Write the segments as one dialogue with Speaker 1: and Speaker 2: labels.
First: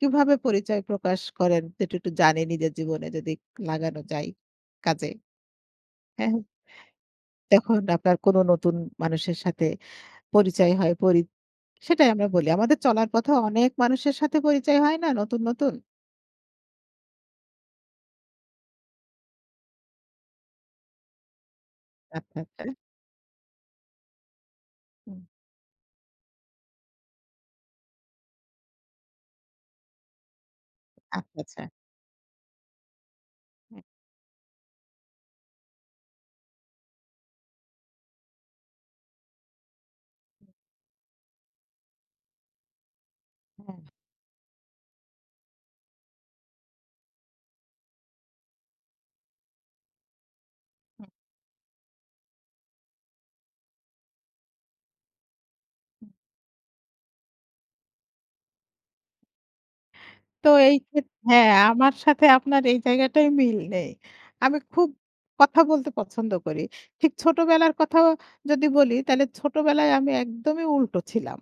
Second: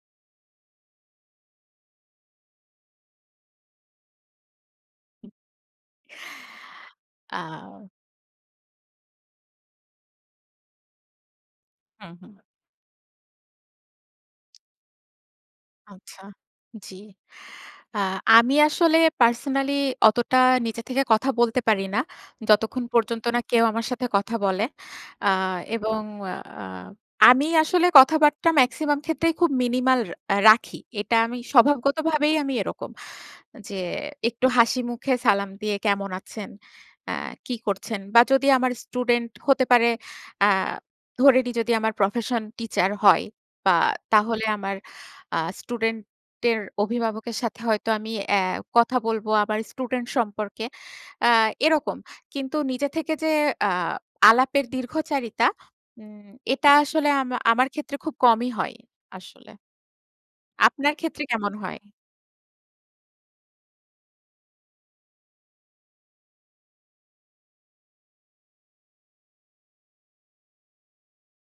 Speaker 1: কীভাবে পরিচয় প্রকাশ করেন এটা একটু জানি নিজের জীবনে যদি লাগানো যায় কাজে। হ্যাঁ তখন
Speaker 2: আও
Speaker 1: আপনার কোন নতুন মানুষের সাথে পরিচয় হয় পরি, সেটাই
Speaker 2: হুম,
Speaker 1: আমরা
Speaker 2: হুম।
Speaker 1: বলি আমাদের চলার পথেও অনেক মানুষের সাথে পরিচয় হয় না নতুন, নতুন?
Speaker 2: আচ্ছা, জি আ আমি আসলে পার্সোনালি অতটা নিজে থেকে কথা বলতে পারি না।
Speaker 1: আচ্ছা, আচ্ছা।
Speaker 2: যতক্ষণ পর্যন্ত না কেউ আমার সাথে কথা বলে।
Speaker 1: হুম।
Speaker 2: আ এবং আ আমি আসলে কথাবার্তা মেক্সিমাম ক্ষেত্রেই খুব মিনিমাল আ রাখি। এটা
Speaker 1: আচ্ছা,
Speaker 2: আমি
Speaker 1: আচ্ছা।
Speaker 2: স্বভাবগতভাবেই আমি এরকম যে,
Speaker 1: হ্যাঁ।
Speaker 2: একটু হাসিমুখে সালাম দিয়ে কেমন আছেন? অ্যা কি করছেন? বা যদি আমার স্টুডেন্ট হতে পারে অ্যা ধরে নিই যদি আমার প্রফেশন টিচার হয় বা
Speaker 1: হ্যাঁ।
Speaker 2: তাহলে আমার আ স্টুডেন্টের অভিভাবকের সাথে হয়তো আমি অ্যা কথা বলব আমার স্টুডেন্ট সম্পর্কে,
Speaker 1: হু।
Speaker 2: অ্যা এরকম। কিন্তু নিজে থেকে যে আ আলাপের দীর্ঘ চারিতা উম এটা আসলে আমা আমার ক্ষেত্রে খুব কমই হয় আসলে।
Speaker 1: তো এই
Speaker 2: আপনার
Speaker 1: খে
Speaker 2: ক্ষেত্রে
Speaker 1: হ্যাঁ
Speaker 2: কেমন হয়?
Speaker 1: আমার সাথে আপনার এই জায়গাটায় মিল নেই আমি খুব কথা বলতে পছন্দ করি। ঠিক ছোটবেলার কথাও যদি বলি তাহলে ছোটবেলায় আমি একদমই উল্টো ছিলাম।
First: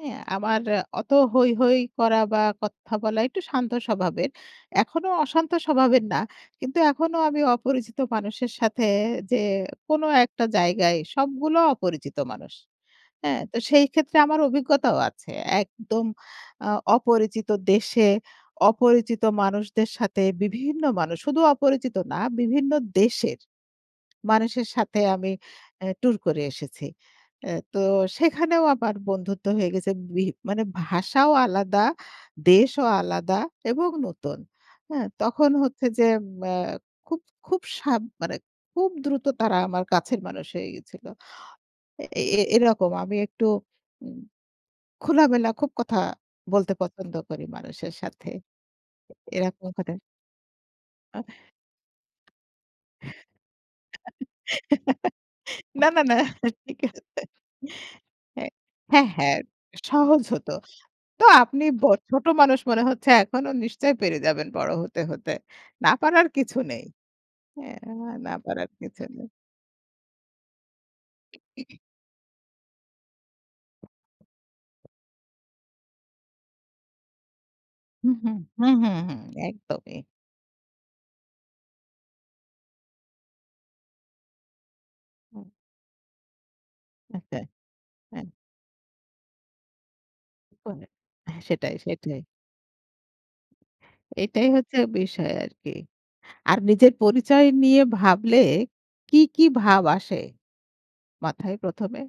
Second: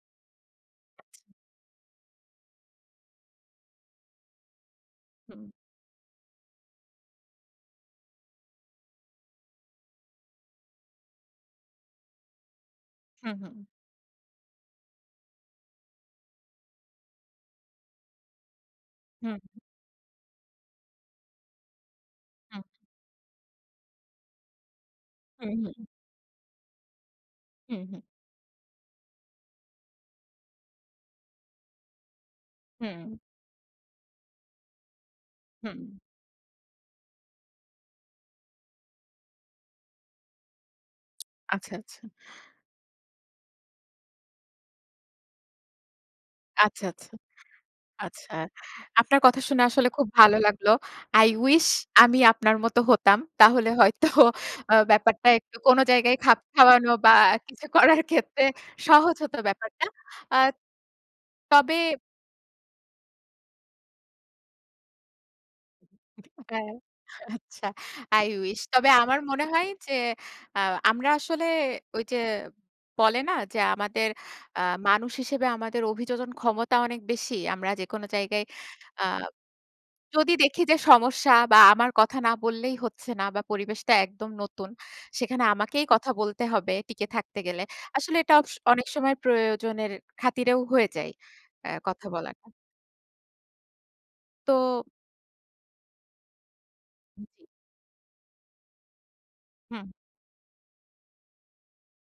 Speaker 1: হ্যাঁ? আমার অত হৈ, হৈ করা বা কথা বলা একটু শান্ত স্বভাবের এখনো
Speaker 2: হুম।
Speaker 1: অশান্ত স্বভাবের না। কিন্তু এখনো আমি অপরিচিত মানুষের সাথে যে, কোন একটা জায়গায় সবগুলো অপরিচিত মানুষ।
Speaker 2: হুম,
Speaker 1: হ্যাঁ? তো
Speaker 2: হুম।
Speaker 1: সেই ক্ষেত্রে আমার অভিজ্ঞতাও আছে। একদম আ অপরিচিত দেশে অপরিচিত
Speaker 2: হুম।
Speaker 1: মানুষদের সাথে বিভিন্ন মানুষ শুধু অপরিচিত না
Speaker 2: হুম।
Speaker 1: বিভিন্ন দেশের মানুষের সাথে আমি
Speaker 2: হুম, হুম।
Speaker 1: অ্যা টুর করে এসেছি। অ্যা তো
Speaker 2: হুম, হুম।
Speaker 1: সেখানেও আমার বন্ধুত্ব হয়ে গেছে ভি মানে ভাষাও আলাদা, দেশও
Speaker 2: হুম।
Speaker 1: আলাদা এবং নতুন। হ্যাঁ? তখন
Speaker 2: হুম।
Speaker 1: হচ্ছে যে, অ্যা খুব খুব সাব মানে খুব দ্রুত তারা আমার কাছের মানুষ হয়ে গেছিল।
Speaker 2: আচ্ছা, আচ্ছা।
Speaker 1: এ এ এরকম আমি একটু উম খোলামেলা খুব কথা বলতে
Speaker 2: আচ্ছা, আচ্ছা,
Speaker 1: পছন্দ করি মানুষের সাথে।
Speaker 2: আচ্ছা আপনার কথা শুনে
Speaker 1: এরকম
Speaker 2: আসলে
Speaker 1: করে।
Speaker 2: খুব ভালো লাগলো।
Speaker 1: আ
Speaker 2: I wish আমি আপনার মত হতাম। তাহলে হয়তো অ্যা ব্যাপারটা একটু কোন
Speaker 1: না, না,
Speaker 2: জায়গায়
Speaker 1: না
Speaker 2: খাপ
Speaker 1: ঠিক
Speaker 2: খাওয়ানো
Speaker 1: আছে।
Speaker 2: বা কিছু করার ক্ষেত্রে
Speaker 1: হ্যাঁ, হ্যাঁ,
Speaker 2: সহজ হত
Speaker 1: হ্যাঁ
Speaker 2: ব্যাপারটা।
Speaker 1: সহজ
Speaker 2: আ
Speaker 1: হত। তো আপনি
Speaker 2: তবে
Speaker 1: বে ছোট মানুষ মনে হচ্ছে এখনো নিশ্চয় পেরে যাবেন বড় হতে হতে, না পারার কিছু
Speaker 2: হ্যাঁ,
Speaker 1: নেই।
Speaker 2: আচ্ছা
Speaker 1: হ্যাঁ,
Speaker 2: I
Speaker 1: না
Speaker 2: wish
Speaker 1: পারার
Speaker 2: তবে
Speaker 1: কিছু
Speaker 2: আমার
Speaker 1: নেই।
Speaker 2: মনে হয় যে, আ আমরা আসলে ওই যে বলে না যে, আমাদের অ্যা মানুষ হিসেবে আমাদের অভিযোজনন ক্ষমতা অনেক বেশি আমরা যেকোনো
Speaker 1: হুম, হুম,
Speaker 2: জায়গায়
Speaker 1: হুম, হুম,
Speaker 2: আ
Speaker 1: হুম একদমই।
Speaker 2: যদি দেখি যে সমস্যা বা আমার কথা না বললেই হচ্ছে না বা পরিবেশটা একদম নতুন সেখানে
Speaker 1: হুম।
Speaker 2: আমাকেই কথা বলতে হবে টিকে
Speaker 1: আচ্ছা
Speaker 2: থাকতে গেলে। আসলে
Speaker 1: হ্যাঁ।
Speaker 2: এটা ওকস অনেক সময় প্রয়োজনের খাতিরেও হয়ে
Speaker 1: উপায়
Speaker 2: যায়
Speaker 1: হ্যাঁ,
Speaker 2: অ্যা
Speaker 1: সেটাই,
Speaker 2: কথা
Speaker 1: সেইটাই।
Speaker 2: বলাটা।
Speaker 1: এটাই হচ্ছে
Speaker 2: তো
Speaker 1: বিষয় আরকি, আর নিজের
Speaker 2: হু, জি।
Speaker 1: পরিচয় নিয়ে ভাবলে কী, কী ভাব
Speaker 2: হুম।
Speaker 1: আসে মাথায় প্রথমে?